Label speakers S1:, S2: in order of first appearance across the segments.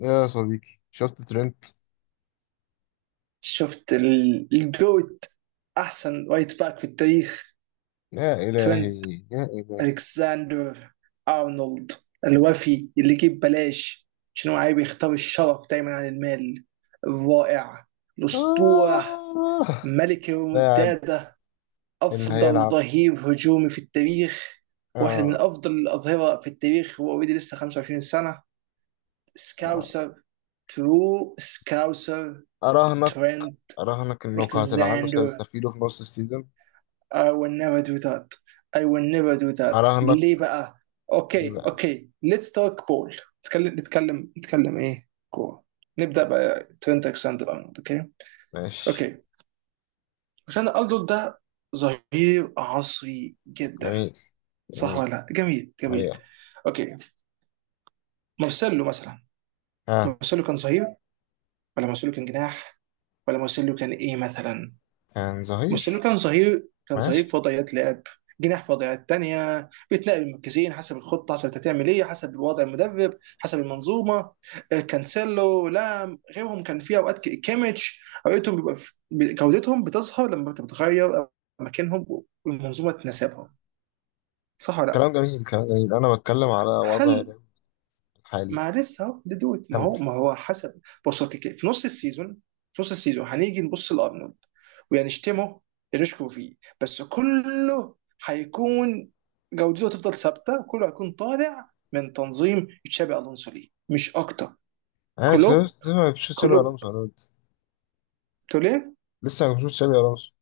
S1: يا صديقي شفت ترند.
S2: شفت ال- الجوت احسن رايت باك في التاريخ.
S1: يا
S2: ترنت
S1: إلهي يا إلهي.
S2: الكساندر ارنولد، الوفي اللي يجيب بلاش عشان هو عايز يختار الشرف دايما عن المال، الرائع، الاسطوره،
S1: آه.
S2: ملك
S1: لاعب
S2: الريمونتادا،
S1: اللي
S2: افضل
S1: هيلعب.
S2: ظهير هجومي في التاريخ. واحد من
S1: آه.
S2: افضل الاظهره في التاريخ، هو اوريدي لسه 25 سنه.
S1: آه.
S2: سكاوسر، ترو سكاوسر.
S1: أراهنك.
S2: ترنت
S1: أراهنك إنك هتلعنه
S2: الكساندر.
S1: سيستفيدوا في نص السيزون.
S2: I will never do that. I will never do that
S1: أراهنك.
S2: ليه بقى؟
S1: ليه
S2: اوكي
S1: بقى؟
S2: اوكي، let's talk ball. نتكلم نتكلم نتكلم ايه؟ كورة. نبدأ بقى ترينت الكسندر ارنولد. اوكي.
S1: ماشي.
S2: اوكي. الكسندر ارنولد ده ظهير عصري جدا،
S1: جميل
S2: صح
S1: جميل
S2: ولا لا؟ جميل جميل.
S1: حقيقة.
S2: اوكي. مارسيلو مثلا،
S1: ها.
S2: مارسيلو كان ظهير ولا مارسيلو كان جناح ولا مارسيلو كان ايه مثلا؟
S1: كان
S2: مارسيلو
S1: ظهير.
S2: كان صغير، كان صغير
S1: ماشي.
S2: في وضعيات لعب جناح، في وضعيات تانية بيتنقل من مركزين حسب الخطة، حسب انت هتعمل ايه، حسب وضع المدرب، حسب المنظومة. كانسيلو، لام، غيرهم، كان في اوقات كيميتش، اوقاتهم بيبقى جودتهم بتظهر لما بتتغير مكانهم والمنظومة تناسبهم، صح ولا لا؟
S1: كلام جميل كلام جميل، أنا بتكلم على وضع
S2: هل
S1: الحالي.
S2: ما لسه اهو لدود، ما
S1: كمل.
S2: هو ما هو حسب. بص هو في نص السيزون، في نص السيزون هنيجي نبص لارنولد وهنشتمه، نشكو فيه، بس كله هيكون، جودته تفضل ثابته، كله هيكون طالع من تنظيم تشابي الونسو، ليه مش اكتر.
S1: أنا
S2: كلوب
S1: ما بشوفش تشابي
S2: كلوب
S1: ألونسو أنا قلت.
S2: توليه.
S1: لسه ما بشوفش تشابي ألونسو.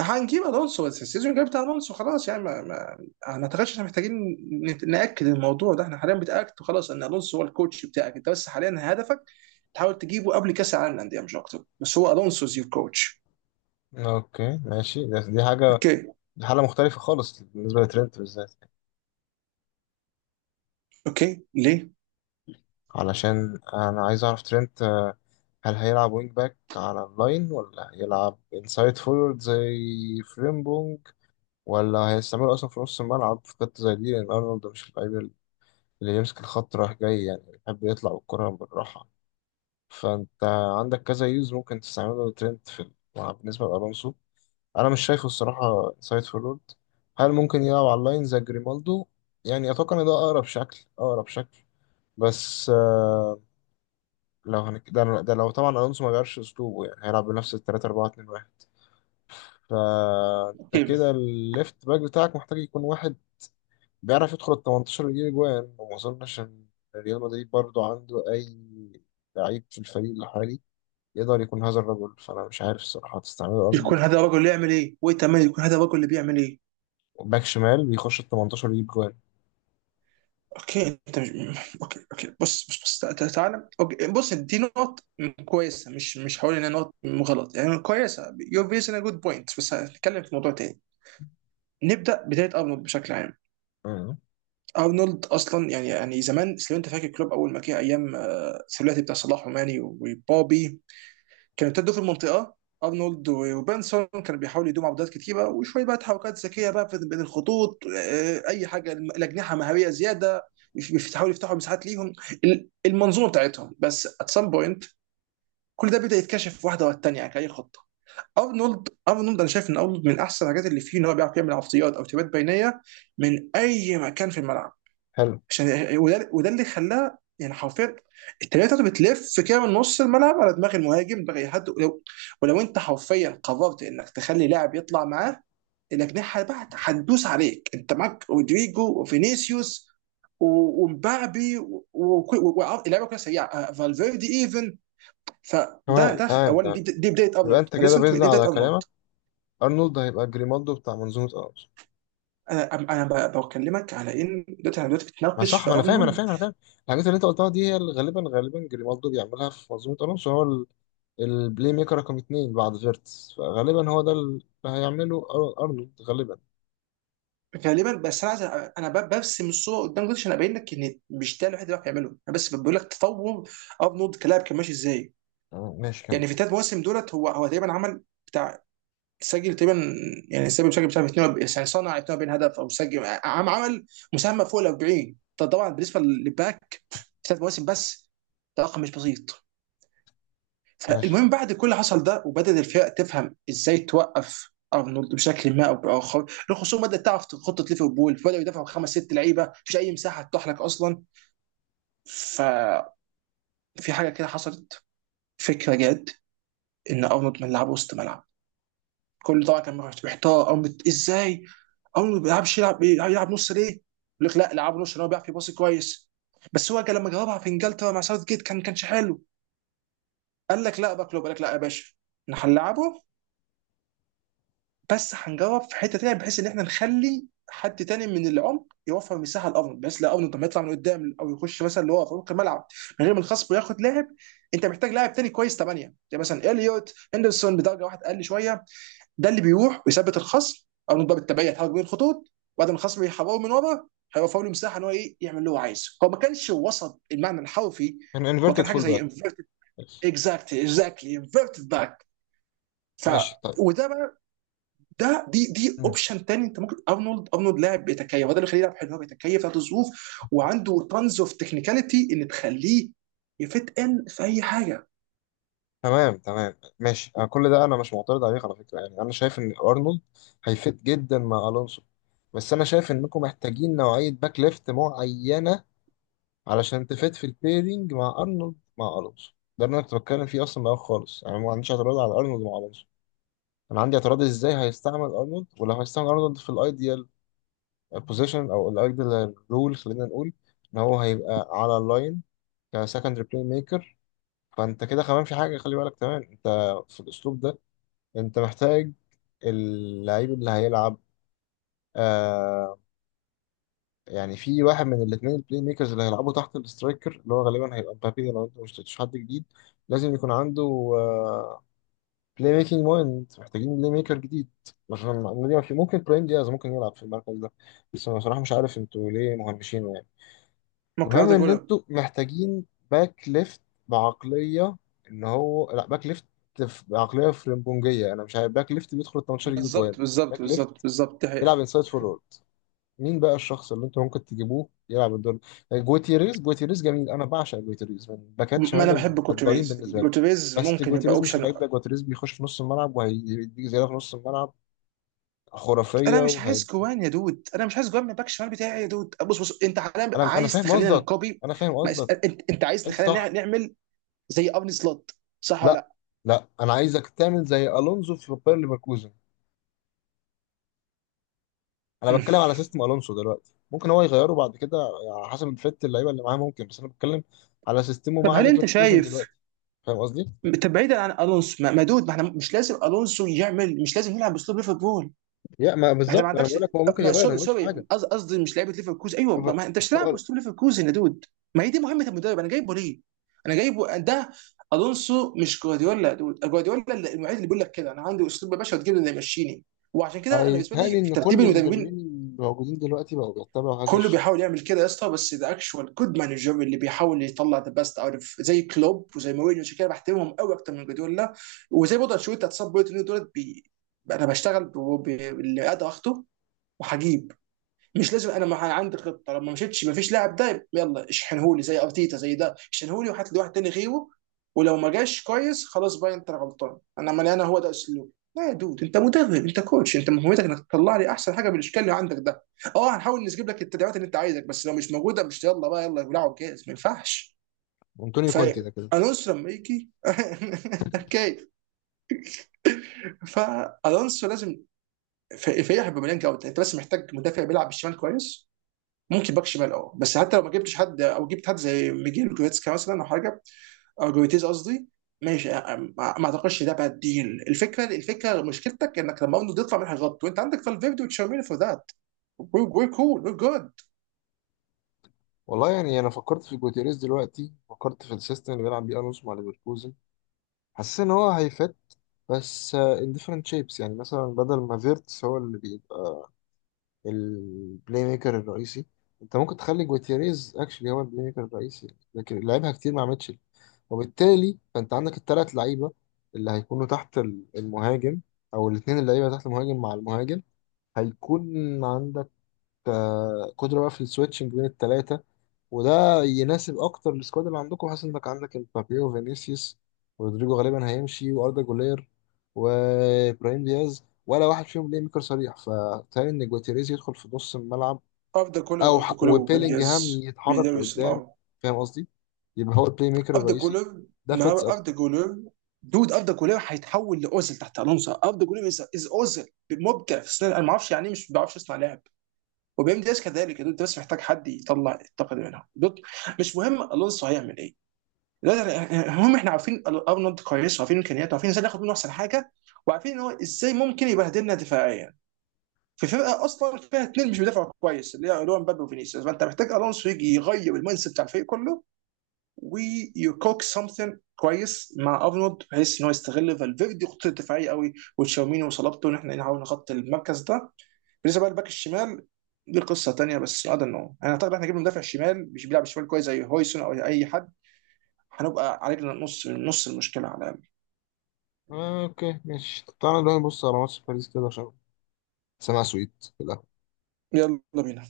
S2: هنجيب الونسو، بس السيزون الجاي بتاع الونسو خلاص، يعني ما ما اعتقدش احنا محتاجين ناكد الموضوع ده، احنا حاليا بتاكد خلاص ان الونسو هو الكوتش بتاعك انت، بس حاليا هدفك تحاول تجيبه قبل كاس العالم للانديه، مش اكتر. بس هو الونسو از يور كوتش.
S1: أوكي ماشي، دي حاجة.
S2: اوكي.
S1: دي حالة مختلفة خالص بالنسبة لترنت بالذات،
S2: اوكي ليه؟
S1: علشان أنا عايز أعرف ترنت، هل هيلعب وينج باك على اللاين ولا هيلعب انسايد فورورد زي فريمبونج، ولا هيستعمله أصلا في نص الملعب في خطة زي دي، لأن أرنولد مش اللعيب اللي يمسك الخط رايح جاي، يعني بيحب يطلع بالكرة بالراحة. فأنت عندك كذا يوز ممكن تستعمله ترنت في الملعب. بالنسبة لألونسو أنا مش شايفه الصراحة انسايد فورورد. هل ممكن يلعب على اللاين زي جريمالدو؟ يعني أتوقع إن ده أقرب شكل أقرب شكل. بس ده لو طبعا الونسو ما غيرش اسلوبه يعني هيلعب بنفس ال 3 4 2 1. فانت
S2: اوكي.
S1: كده الليفت باك بتاعك محتاج يكون واحد بيعرف يدخل ال 18 ويجيب اجوان، وما اظنش ان ريال مدريد برضو عنده اي لعيب في الفريق الحالي يقدر يكون هذا الرجل، فانا مش عارف الصراحه هتستعمله
S2: يكون
S1: ارنولد
S2: هذا
S1: ازاي.
S2: الرجل اللي يعمل ايه؟ وانت عمال يكون هذا الرجل اللي بيعمل ايه؟
S1: باك شمال بيخش ال 18 ويجيب جوان.
S2: اوكي انت مش... اوكي اوكي، بص بص بص، تعالى. اوكي بص، دي نقط كويسه، مش هقول انها نقط غلط، يعني كويسه، يور فيز ان جود بوينت، بس هنتكلم في موضوع تاني. نبدا بدايه ارنولد بشكل عام.
S1: مم.
S2: ارنولد اصلا، يعني زمان لو انت فاكر كلوب اول ما جه، ايام الثلاثي بتاع صلاح وماني وبوبي، كانوا ابتدوا في المنطقه، ارنولد وبنسون كانوا بيحاولوا يدوموا عبودات كتيره، وشويه بقى تحركات ذكيه بقى بين الخطوط، اي حاجه. الاجنحه مهاريه زياده، بيحاولوا يفتحوا مساحات ليهم. المنظومه بتاعتهم، بس ات سام بوينت كل ده بدا يتكشف واحده ورا الثانيه، كاي خطه. ارنولد، انا شايف ان ارنولد من احسن الحاجات اللي فيه ان هو بيعرف يعمل عرضيات او تبات بينيه من اي مكان في الملعب.
S1: حلو.
S2: عشان وده اللي خلاه يعني حرفيا التمريره بتاعته بتلف كده من نص الملعب على دماغ المهاجم، دماغ أي حد، ولو انت حرفيا قررت انك تخلي لاعب يطلع معاه، الاجنحه بقى هتدوس عليك. انت معاك رودريجو وفينيسيوس ومبابي اللعيبه كلها سريعه، فالفيردي ايفن. فده،
S1: تمام
S2: ده
S1: تمام
S2: اولا.
S1: تمام.
S2: دي بدايه
S1: يبقى
S2: ارنولد،
S1: انت
S2: ما
S1: كده
S2: لسه انت،
S1: بيزن
S2: دي بدايه
S1: على
S2: ارنولد.
S1: كلامك، ارنولد هيبقى جريمالدو بتاع منظومه.
S2: انا بكلمك على ان دلوقتي، انا دلوقتي
S1: ما
S2: بتناقش
S1: صح،
S2: في
S1: ما انا فاهم انا
S2: ارنولد.
S1: فاهم انا فاهم. الحاجات اللي انت قلتها دي هي اللي غالبا غالبا جريمالدو بيعملها في منظومه الونسو، هو البلاي ميكر رقم اتنين بعد فيرتس، فغالبا هو ده اللي هيعمله ارنولد غالبا.
S2: غالبا، بس انا عايز انا برسم الصوره قدام جدتي عشان ابين لك ان مش ده الوحيد اللي بيعرف يعمله، انا بس بقول لك تطور ارنولد كلاعب كان ماشي ازاي.
S1: تمام، ماشي كمل.
S2: يعني في ثلاث مواسم دولت، هو تقريبا عمل بتاع، سجل تقريبا، يعني سجل بتاع 42، يعني صنع 42 هدف او سجل، عم عمل مساهمه فوق ال 40، ده طبعا بالنسبه للباك في ثلاث مواسم بس. ده رقم مش بسيط.
S1: ماشي.
S2: فالمهم بعد كل اللي حصل ده، وبدأت الفرق تفهم ازاي توقف ارنولد بشكل ما او باخر، الخصوم بدأت تعرف خطة ليفربول، بدأوا يدافعوا خمس ست لعيبة، مفيش اي مساحة تتاح لك اصلا. ففي حاجة كده حصلت، فكرة جت ان ارنولد ما يلعب وسط ملعب. كل، طبعا كان محتار ارنولد ازاي، ارنولد ما بيلعبش، يلعب نص ليه؟ يقول لك لا، لعب نص عشان هو بيعرف يباصي كويس، بس هو كان لما جربها في انجلترا مع ساوث جيت كان كانش حلو. قال لك لا باكلوب، قال لك لا يا باشا احنا هنلعبه، بس هنجرب في حته تانيه، بحيث ان احنا نخلي حد تاني من العمق يوفر مساحه لارنولد، بحيث لا ارنولد لما يطلع من قدام او يخش مثلا اللي هو في عمق الملعب، من غير ما الخصم وياخد لاعب، انت محتاج لاعب تاني كويس، ثمانيه زي مثلا اليوت هندرسون بدرجه، واحد اقل شويه، ده اللي بيروح ويثبت الخصم، ارنولد بقى بالتبعيه يتحرك بين الخطوط بعد ما الخصم يحرره من ورا، هيوفر له مساحه ان هو ايه، يعمل اللي هو عايزه. هو ما كانش وسط المعنى الحرفي،
S1: كان انفيرتد
S2: وكان حاجه
S1: فول
S2: زي
S1: باك.
S2: انفيرتد.
S1: ماشي.
S2: اكزاكتلي، انفيرتد باك. ف،
S1: ماشي طيب.
S2: وده بقى، ده دي
S1: مم.
S2: اوبشن تاني. انت ممكن ارنولد، ارنولد لاعب بيتكيف، هذا اللي يخليه لاعب حلو، هو بيتكيف ذات الظروف، وعنده تانز اوف تكنيكاليتي اللي تخليه يفت ان في اي حاجه.
S1: تمام تمام ماشي، أنا كل ده انا مش معترض عليك على فكره، يعني انا شايف ان ارنولد هيفيد جدا مع الونسو، بس انا شايف انكم محتاجين نوعيه باك ليفت معينه علشان تفيد في البيرنج مع ارنولد مع الونسو. ده اللي انا كنت بتكلم فيه اصلا من الاول خالص، انا ما عنديش اعتراض على ارنولد مع الونسو، انا عندي اعتراض ازاي هيستعمل ارنولد، ولو هيستعمل ارنولد في الايديال بوزيشن او الايديال رول، خلينا نقول ان هو هيبقى على اللاين كسكندري بلاي ميكر. فانت كده كمان في حاجه خلي بالك كمان انت، في الاسلوب ده انت محتاج اللعيب اللي هيلعب، آه، يعني في واحد من الاثنين البلاي ميكرز اللي هيلعبوا تحت الاسترايكر، اللي هو غالبا هيبقى مبابي لو انت ما اشتريتش حد جديد، لازم يكون عنده بلاي ميكنج مايند. محتاجين بلاي ميكر جديد عشان المعلومة دي. ما في، ممكن برايم دياز ممكن يلعب في المركز ده، بس انا بصراحة مش عارف انتوا ليه مهمشينه يعني.
S2: ممكن
S1: المهم
S2: اقعد
S1: ان
S2: اقولها.
S1: انتوا محتاجين باك ليفت بعقلية ان هو لا باك ليفت، بعقلية فرنبونجية. انا مش عارف باك ليفت بيدخل ال 18 يجيب جوان.
S2: بالظبط بالظبط
S1: باك ليفت
S2: بالظبط بالظبط دي
S1: يلعب
S2: حقيقة.
S1: انسايد فورورد. مين بقى الشخص اللي انت ممكن تجيبوه يلعب الدور؟ جوتيريز. جوتيريز جميل، انا بعشق جوتيريز، من باكات
S2: ما
S1: شمال
S2: انا بحب
S1: المفضلين
S2: جوتيريز،
S1: بالنسبه لي.
S2: جوتيريز
S1: بس
S2: ممكن يبقى
S1: جوتيريز مش
S2: اوبشن.
S1: اللعيب ده، جوتيريز بيخش في نص الملعب وهيديك زياده في نص الملعب خرافيه
S2: انا مش
S1: وهي.
S2: عايز جوان يا دود، انا مش عايز جوان من الباك الشمال بتاعي يا دود. بص بص، انت حاليا
S1: انا
S2: عايز
S1: فاهم
S2: تخلينا
S1: قصدك
S2: نكوبي.
S1: انا فاهم
S2: ما
S1: قصدك.
S2: اس- انت، انت عايز
S1: انت
S2: نخلينا
S1: صح.
S2: نعمل زي ارن سلوت، صح ولا
S1: لا
S2: لا؟
S1: لا، انا عايزك تعمل زي الونزو في باير ليفركوزن. انا
S2: مم.
S1: بتكلم على سيستم الونسو دلوقتي، ممكن هو يغيره بعد كده على حسب الفت اللعيبه اللي معاه ممكن، بس انا بتكلم على سيستمه
S2: طب
S1: مع
S2: هل انت
S1: ليفركوزن
S2: شايف،
S1: دلوقتي. فاهم قصدي؟
S2: طب بعيدا عن الونسو، ما دود، ما احنا مش لازم الونسو يعمل، مش لازم يلعب باسلوب ليفربول.
S1: يا ما
S2: ما انت ما
S1: بالظبط، انا
S2: عندكش،
S1: بقول لك هو ممكن
S2: ما
S1: يغير، انا
S2: سوري
S1: ما قلتش
S2: سوري،
S1: حاجه.
S2: قصدي مش لعيبه ليفركوزن، ايوه، ما
S1: ف-
S2: ما انت مش هتلعب
S1: الشغل-
S2: باسلوب ليفركوزن يا دود. ما هي دي مهمه المدرب، انا جايبه ليه؟ انا جايبه ده. الونسو مش جوارديولا يا دود. جوارديولا المعيد اللي بيقول لك كده، انا عندي اسلوب يا باشا وتجيب لي اللي يمشيني. وعشان كده انا بالنسبه
S1: هيتهيألي
S2: لي في
S1: ان
S2: ترتيب
S1: كل
S2: المدربين،
S1: المدربين الموجودين دلوقتي بقوا بيتبعوا هذا
S2: كله
S1: الشكل.
S2: بيحاول يعمل كده يا اسطى، بس ذا اكشوال جود مانجر اللي بيحاول يطلع ذا بيست اوت اوف، زي كلوب وزي مورينيو، عشان كده بحترمهم قوي اكتر من جوارديولا. وزي برضه انشيلوتي، هتصاب بوينت دولت بي... انا بشتغل باللي قادر اخده وهجيب. مش لازم، انا ما عندي خطه، لما مشيتش ما فيش لاعب ده يلا اشحنهولي زي ارتيتا، زي ده اشحنهولي وهات لي واحد تاني غيره، ولو ما جاش كويس خلاص بقى انت غلطان، انا عمال، انا هو ده اسلوب. لا يا دود، انت مدرب، انت كوتش، انت مهمتك انك تطلع لي احسن حاجه بالاشكال اللي عندك ده. اه هنحاول نجيب لك التدعيمات اللي انت عايزك، بس لو مش موجوده، مش يلا بقى يلا بلعب جاهز، ما ينفعش.
S1: انطونيو
S2: ف
S1: كونتي ده كده.
S2: الونسو لما يجي اوكي. فالونسو لازم فيح بمليان جوده، انت بس محتاج مدافع بيلعب بالشمال كويس. ممكن باك شمال، اه، بس حتى لو ما جبتش حد او جبت حد زي ميجيل جويتسكا مثلا او حاجه، او جويتيز قصدي، ماشي. ما ما اعتقدش ده باد ديل. الفكره، الفكره مشكلتك انك لما ارنولد يطلع منها غلط، وانت عندك فالفيردي وتشاوميني فور ذات، وي كول وي جود.
S1: والله يعني انا فكرت في جوتيريز دلوقتي، فكرت في السيستم اللي بيلعب بيه الونسو مع ليفركوزن، حسيت ان هو هيفت، بس ان ديفرنت شيبس. يعني مثلا بدل ما فيرتس هو اللي بيبقى البلاي ميكر الرئيسي، انت ممكن تخلي جوتيريز اكشلي هو البلاي ميكر الرئيسي، لكن لعبها كتير مع ميتشل. وبالتالي فانت عندك الثلاث لعيبه اللي هيكونوا تحت المهاجم، او الاثنين اللعيبه تحت المهاجم مع المهاجم. هيكون عندك قدره بقى في السويتشنج بين الثلاثه، وده يناسب اكتر السكواد اللي عندكم. حاسس انك عندك امبابي وفينيسيوس ورودريجو، غالبا هيمشي واردا، جولير وابراهيم دياز ولا واحد فيهم بلاي ميكر صريح، فتهيألي ان جواتيريز يدخل في نص الملعب،
S2: اوف ذا كولر، اوف ذا كولر ويم
S1: وبيلينجهام
S2: جاز،
S1: يتحرك
S2: بيدرس
S1: لقدام.
S2: النار.
S1: فاهم قصدي؟ يبقى هو البلاي ميكر
S2: اوف ذا
S1: الرئيسي،
S2: كولر،
S1: ده
S2: ما
S1: فيتس
S2: اوف ذا
S1: اكتر.
S2: كولر، دود اوف ذا كولر هيتحول لاوزل تحت الونسو، اوف ذا كولر از اوزل، مبدع في السنة. انا ما اعرفش يعني إيه، مش ما بعرفش اصنع لعب، وبيم دي اس كذلك يا دود، انت بس محتاج حد يطلع الطاقه دي منهم دوت. مش مهم الونسو هيعمل ايه دلوقتي، المهم احنا عارفين ارنولد كويس، وعارفين امكانياته، وعارفين ازاي ناخد منه احسن حاجه، وعارفين ان هو ازاي ممكن يبهدلنا دفاعيا، في فرقه اصلا فيها اثنين مش بيدافعوا كويس، اللي هو اللي هو مبابي وفينيسيوس. فانت محتاج الونسو يجي يغير المايند سيت بتاع الفريق كله، ويكوك سمثين كويس مع ارنولد بحيث ان هو يستغل فالفيردي خطته الدفاعيه قوي، وتشاوميني وصلابته ان احنا نحاول نغطي المركز ده. بالنسبه بقى للباك الشمال، دي قصه تانيه، بس هذا انه، انا اعتقد احنا جبنا مدافع شمال مش بيلعب شمال كويس زي هويسون او اي حد، هنبقى علينا نص، نص المشكله على الاقل.
S1: آه، اوكي ماشي. طب تعالى نروح نبص على ماتش باريس كده عشان سمع سويت.
S2: يلا بينا.